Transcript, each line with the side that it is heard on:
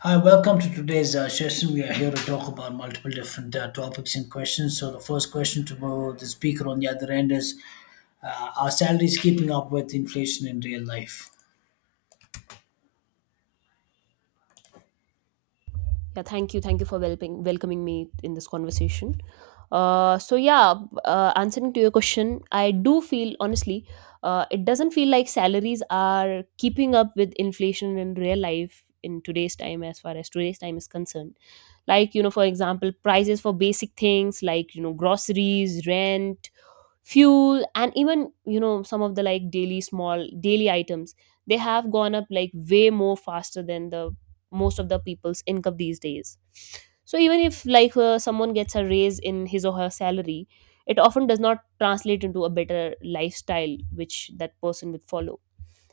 left: Hi, welcome to today's session. We are here to talk about multiple different topics and questions. So, the first question to the speaker on the other end is are salaries keeping up with inflation in real life?
right: Yeah, thank you. Thank you for welcoming me in this conversation. Uh, so yeah, Answering to your question, I do feel honestly, it doesn't feel like salaries are keeping up with inflation in real life in today's time, as far as today's time is concerned. Like you know, for example, prices for basic things like you know groceries, rent, fuel and even you know some of the like daily small daily items, they have gone up like way more faster than the most of the people's income these days. So even if like someone gets a raise in his or her salary, it often does not translate into a better lifestyle which that person would follow.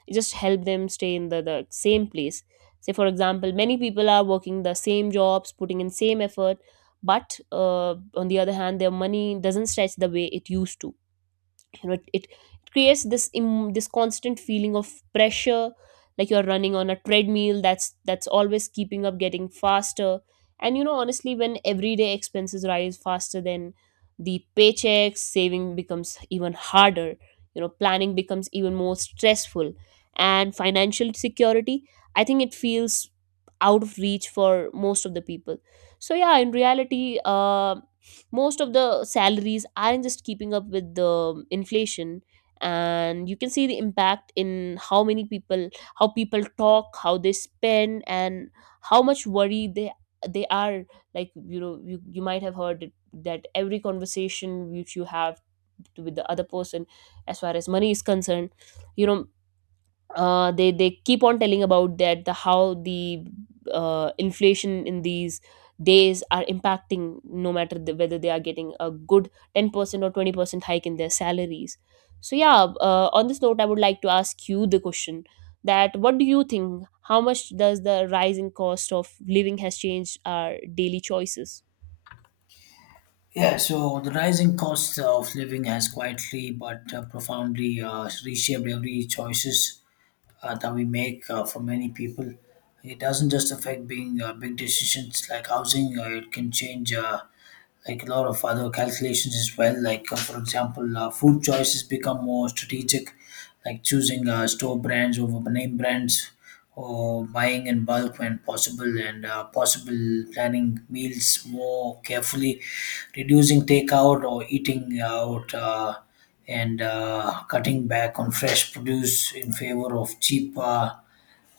right: It just help them stay in the same place. Say for example, many people are working the same jobs putting in same effort, but on the other hand their money doesn't stretch the way it used to. You know it creates this this constant feeling of pressure, like you're running on a treadmill that's always keeping up getting faster. And you know honestly, when everyday expenses rise faster than the paychecks, saving becomes even harder. You know, planning becomes even more stressful and financial security, I think it feels out of reach for most of the people. So yeah, in reality, most of the salaries aren't just keeping up with the inflation, and you can see the impact in how many people, how people talk, how they spend and how much worry they are. Like you know, you might have heard it, that every conversation which you have with the other person as far as money is concerned, you know, they keep on telling about that the how the inflation in these days are impacting no matter whether they are getting a good 10% or 20% hike in their salaries. So yeah, on this note I would like to ask you the question that, what do you think, how much does the rising cost of living has changed our daily choices?
left: Yeah, so the rising cost of living has quietly but profoundly reshaped every choices that we make for many people. It doesn't just affect being big decisions like housing; it can change. Like a lot of other calculations as well. Like for example, food choices become more strategic, like choosing store brands over name brands, or buying in bulk when possible, and possible planning meals more carefully, reducing takeout or eating out. And Cutting back on fresh produce in favor of cheap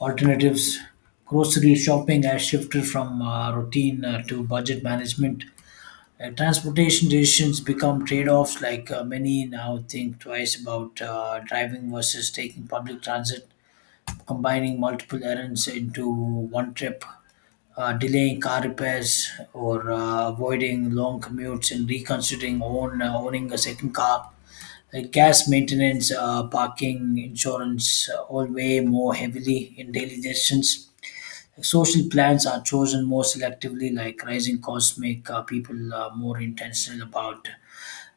left: alternatives. Grocery shopping has shifted from routine to budget management. Transportation decisions become trade-offs. Like many now think twice about driving versus taking public transit, combining multiple errands into one trip, delaying car repairs or avoiding long commutes, and reconsidering own owning a second car, like gas, maintenance, parking, insurance, all weigh more heavily in daily decisions. Like, social plans are chosen more selectively, like rising costs make people more intentional about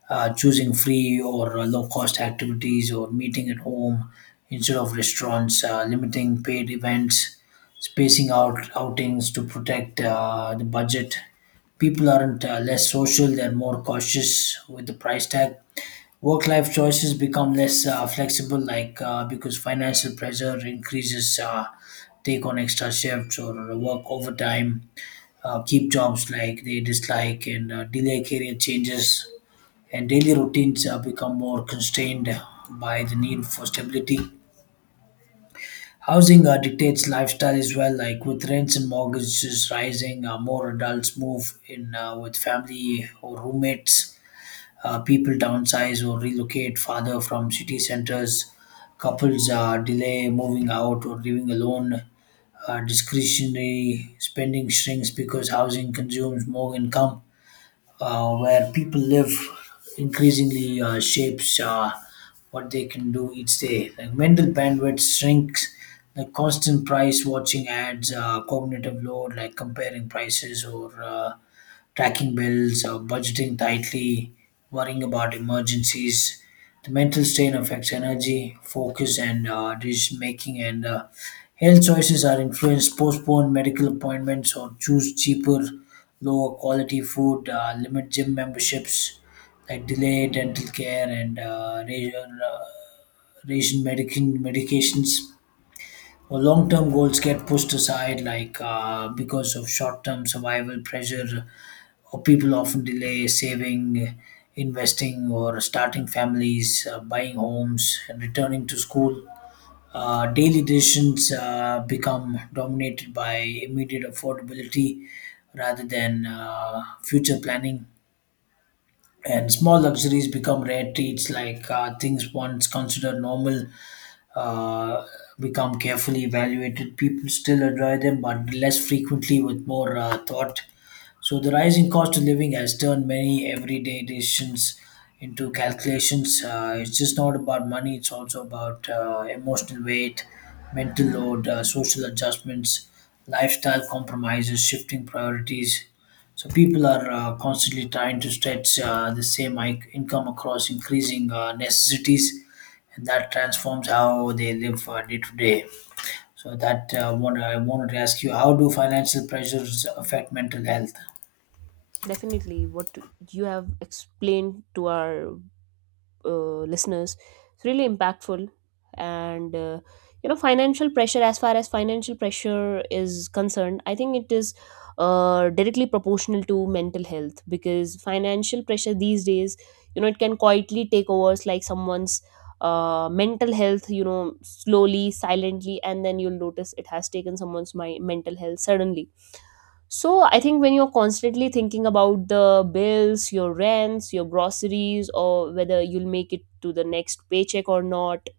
left: choosing free or low cost activities, or meeting at home instead of restaurants, limiting paid events, spacing out outings to protect the budget. People aren't less social, they're more cautious with the price tag. Work life choices become less flexible, like because financial pressure increases, take on extra shifts or work overtime, keep jobs like they dislike, and delay career changes, and daily routines become more constrained by the need for stability. Housing dictates lifestyle as well, like with rents and mortgages rising, more adults move in with family or roommates. People downsize or relocate farther from city centers. Couples delay moving out or living alone. Discretionary spending shrinks because housing consumes more income. Where people live increasingly shapes what they can do each day. Like mental bandwidth shrinks, like constant price watching ads, cognitive load, like comparing prices or tracking bills, budgeting tightly, worrying about emergencies. The mental strain affects energy, focus, and decision making. And health choices are influenced. Postpone medical appointments or choose cheaper, lower quality food. Limit gym memberships, like delay dental care, and ration medications, or long-term goals get pushed aside, like because of short-term survival pressure, or people often delay saving, investing, or starting families, buying homes, and returning to school. Daily decisions become dominated by immediate affordability rather than future planning, and small luxuries become rare treats, like things once considered normal uh, become carefully evaluated. People still enjoy them, but less frequently, with more thought. So the rising cost of living has turned many everyday decisions into calculations. It's just not about money; it's also about emotional weight, mental load, social adjustments, lifestyle compromises, shifting priorities. So people are constantly trying to stretch the same income across increasing necessities, and that transforms how they live day to day. So that one, I wanted to ask you: how do financial pressures affect mental health?
right: Definitely, what you have explained to our listeners, it's really impactful. And you know, financial pressure, as far as financial pressure is concerned, I think it is directly proportional to mental health. Because financial pressure these days, you know, it can quietly take over like someone's mental health, you know, slowly, silently, and then you'll notice it has taken someone's my mental health suddenly. So I think when you're constantly thinking about the bills, your rents, your groceries, or whether you'll make it to the next paycheck or not,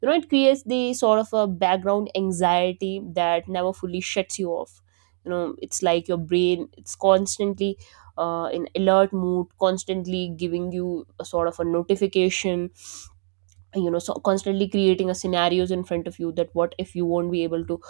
right: you know, it creates the sort of a background anxiety that never fully shuts you off. You know, it's like your brain, it's constantly in alert mood, constantly giving you a sort of a notification, you know, so constantly creating a scenarios in front of you that what if you won't be able to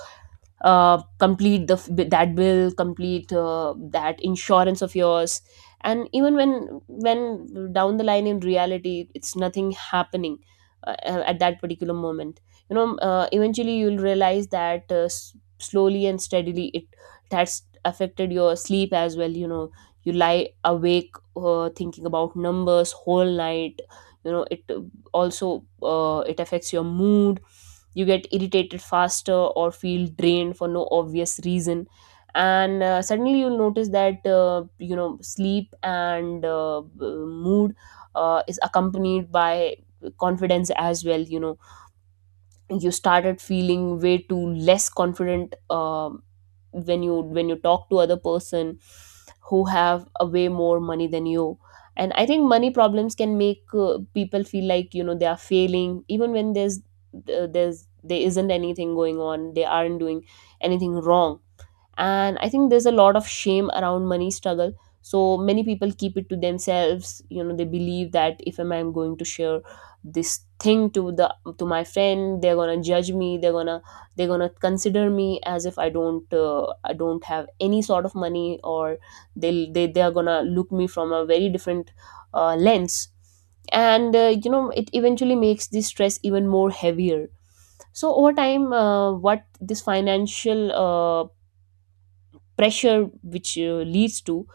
right: complete the that bill, complete that insurance of yours, and even when down the line in reality it's nothing happening at that particular moment. You know, eventually you'll realize that slowly and steadily it, that's affected your sleep as well. You know, you lie awake thinking about numbers whole night. You know, it affects your mood. You get irritated faster or feel drained for no obvious reason. And suddenly you'll notice that you know, sleep and mood is accompanied by confidence as well. You know, you started feeling way too less confident. Um, when you talk to other person who have a way more money than you. And I think money problems can make people feel like, you know, they are failing even when there's there isn't anything going on, they aren't doing anything wrong. And I think there's a lot of shame around money struggle, so many people keep it to themselves. You know, they believe that if am I'm going to share this thing to the to my friend, they're gonna judge me, they're gonna consider me as if I don't, I don't have any sort of money, or they are gonna look me from a very different lens. And you know, it eventually makes this stress even more heavier. So over time, what this financial pressure which leads to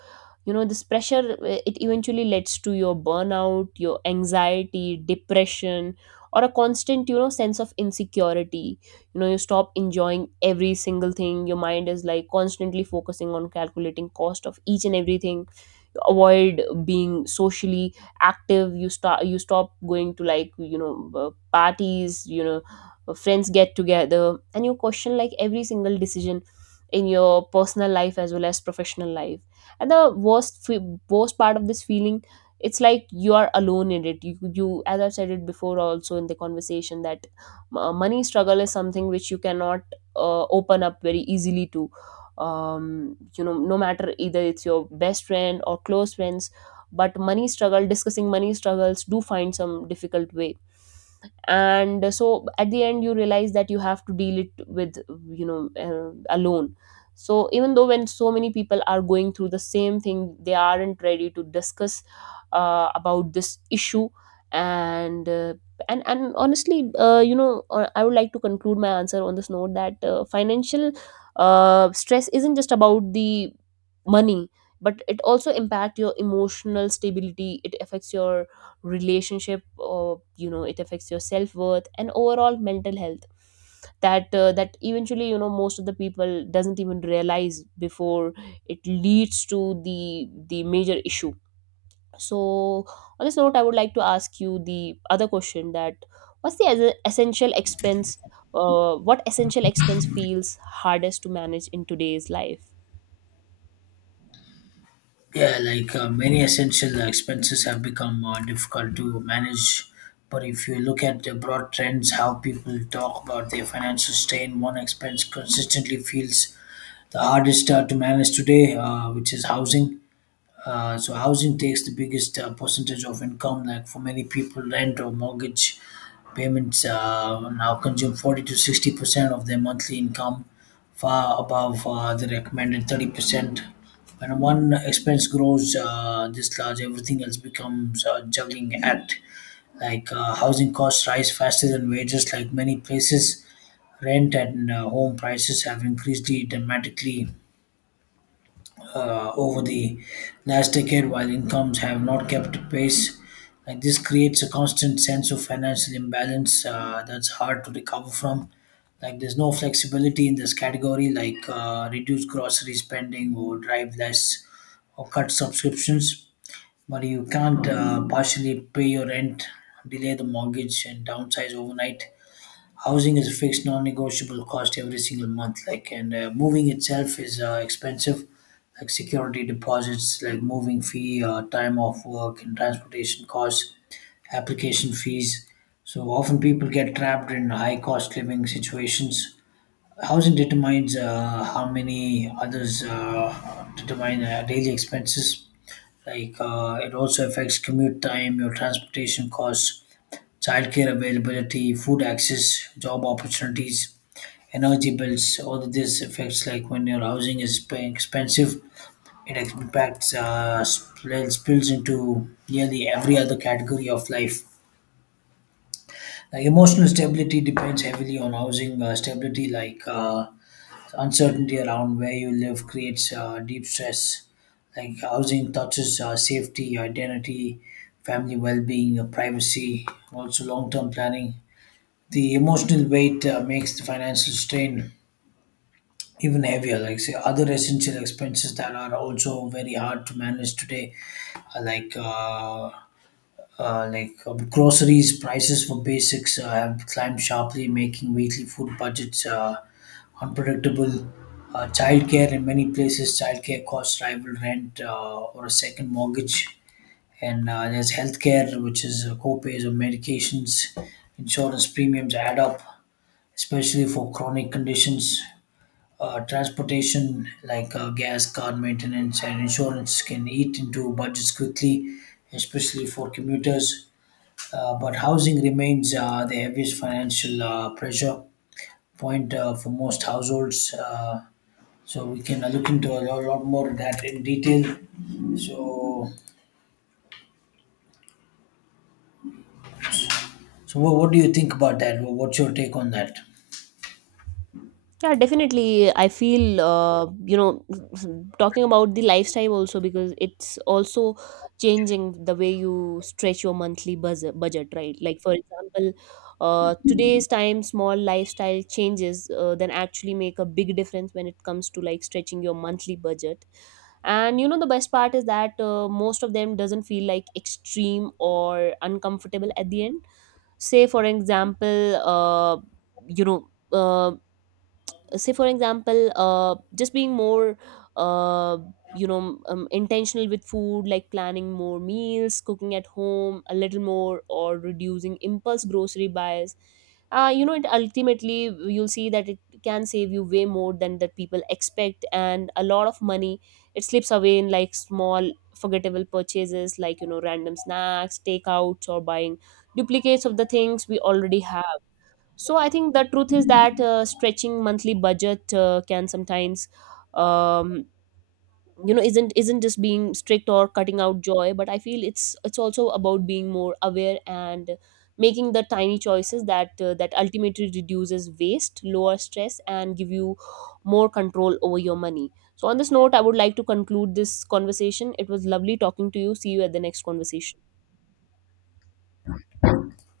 right: you know this pressure it eventually leads to your burnout, your anxiety, depression, or a constant, you know, sense of insecurity. You know, you stop enjoying every single thing, your mind is like constantly focusing on calculating cost of each and everything, avoid being socially active. You start, you stop going to, like you know, parties, you know, friends get together, and you question like every single decision in your personal life as well as professional life. And the worst part of this feeling, it's like you are alone in it. You, as I've said it before also in the conversation, that money struggle is something which you cannot open up very easily to. Um, you know, no matter either it's your best friend or close friends, but money struggle discussing money struggles do find some difficult way. And so at the end you realize that you have to deal it with, you know, alone. So even though when so many people are going through the same thing, they aren't ready to discuss about this issue. And honestly, I would like to conclude my answer on this note, that financial stress isn't just about the money, but it also impact your emotional stability, it affects your relationship, or you know, it affects your self-worth and overall mental health, that that eventually, you know, most of the people doesn't even realize before it leads to the major issue. So on this note, I would like to ask you the other question, that what's the essential expense, what essential expense feels hardest to manage in today's life?
left: Yeah, like many essential expenses have become difficult to manage. But if you look at the broad trends, how people talk about their financial strain, one expense consistently feels the hardest to manage today, which is housing. So housing takes the biggest percentage of income. Like for many people, rent or mortgage payments now consume 40 to 60 percent of their monthly income, far above the recommended 30 percent. When one expense grows this large, everything else becomes a juggling act. Like housing costs rise faster than wages. Like many places, rent and home prices have increased dramatically over the last decade, while incomes have not kept pace. Like this creates a constant sense of financial imbalance that's hard to recover from. Like there's no flexibility in this category, like reduce grocery spending or drive less or cut subscriptions. But you can't partially pay your rent, delay the mortgage, and downsize overnight. Housing is a fixed, non-negotiable cost every single month. Like, and moving itself is expensive, like security deposits, like moving fee, time off work, and transportation costs, application fees. So often people get trapped in high-cost living situations. Housing determines how many others determine daily expenses. Like, it also affects commute time, your transportation costs, childcare availability, food access, job opportunities, energy bills, all of these effects. Like when your housing is expensive, it impacts, spills into nearly every other category of life. Like emotional stability depends heavily on housing stability, like uncertainty around where you live creates deep stress. Like housing touches safety, identity, family well being, privacy, also long term planning. The emotional weight makes the financial strain even heavier. Like say other essential expenses that are also very hard to manage today, uh, like uh, groceries. Prices for basics have climbed sharply, making weekly food budgets unpredictable. Childcare: in many places, childcare costs rival rent or a second mortgage. And there's healthcare, which is co-pays or medications, insurance premiums add up, especially for chronic conditions. Transportation, like gas, car maintenance, and insurance, can eat into budgets quickly, especially for commuters. But housing remains the heaviest financial pressure point for most households. So we can look into a lot more of that in detail. So, what do you think about that? What's your take on that?
right: Yeah, definitely. I feel, you know, talking about the lifestyle also, because it's also changing the way you stretch your monthly budget, right? Like, for example, today's time, small lifestyle changes then actually make a big difference when it comes to like stretching your monthly budget. And you know, the best part is that most of them doesn't feel like extreme or uncomfortable at the end. Say, for example, you know, um, just being more uh, intentional with food, like planning more meals, cooking at home a little more, or reducing impulse grocery buys. You know, it ultimately, you'll see that it can save you way more than that people expect, and a lot of money, it slips away in like small forgettable purchases, like you know, random snacks, takeouts, or buying duplicates of the things we already have. So I think the truth is that, stretching monthly budget can sometimes, um, you know, isn't just being strict or cutting out joy, but I feel it's also about being more aware and making the tiny choices that that ultimately reduces waste, lower stress, and give you more control over your money. So on this note, I would like to conclude this conversation. It was lovely talking to you. See you at the next conversation.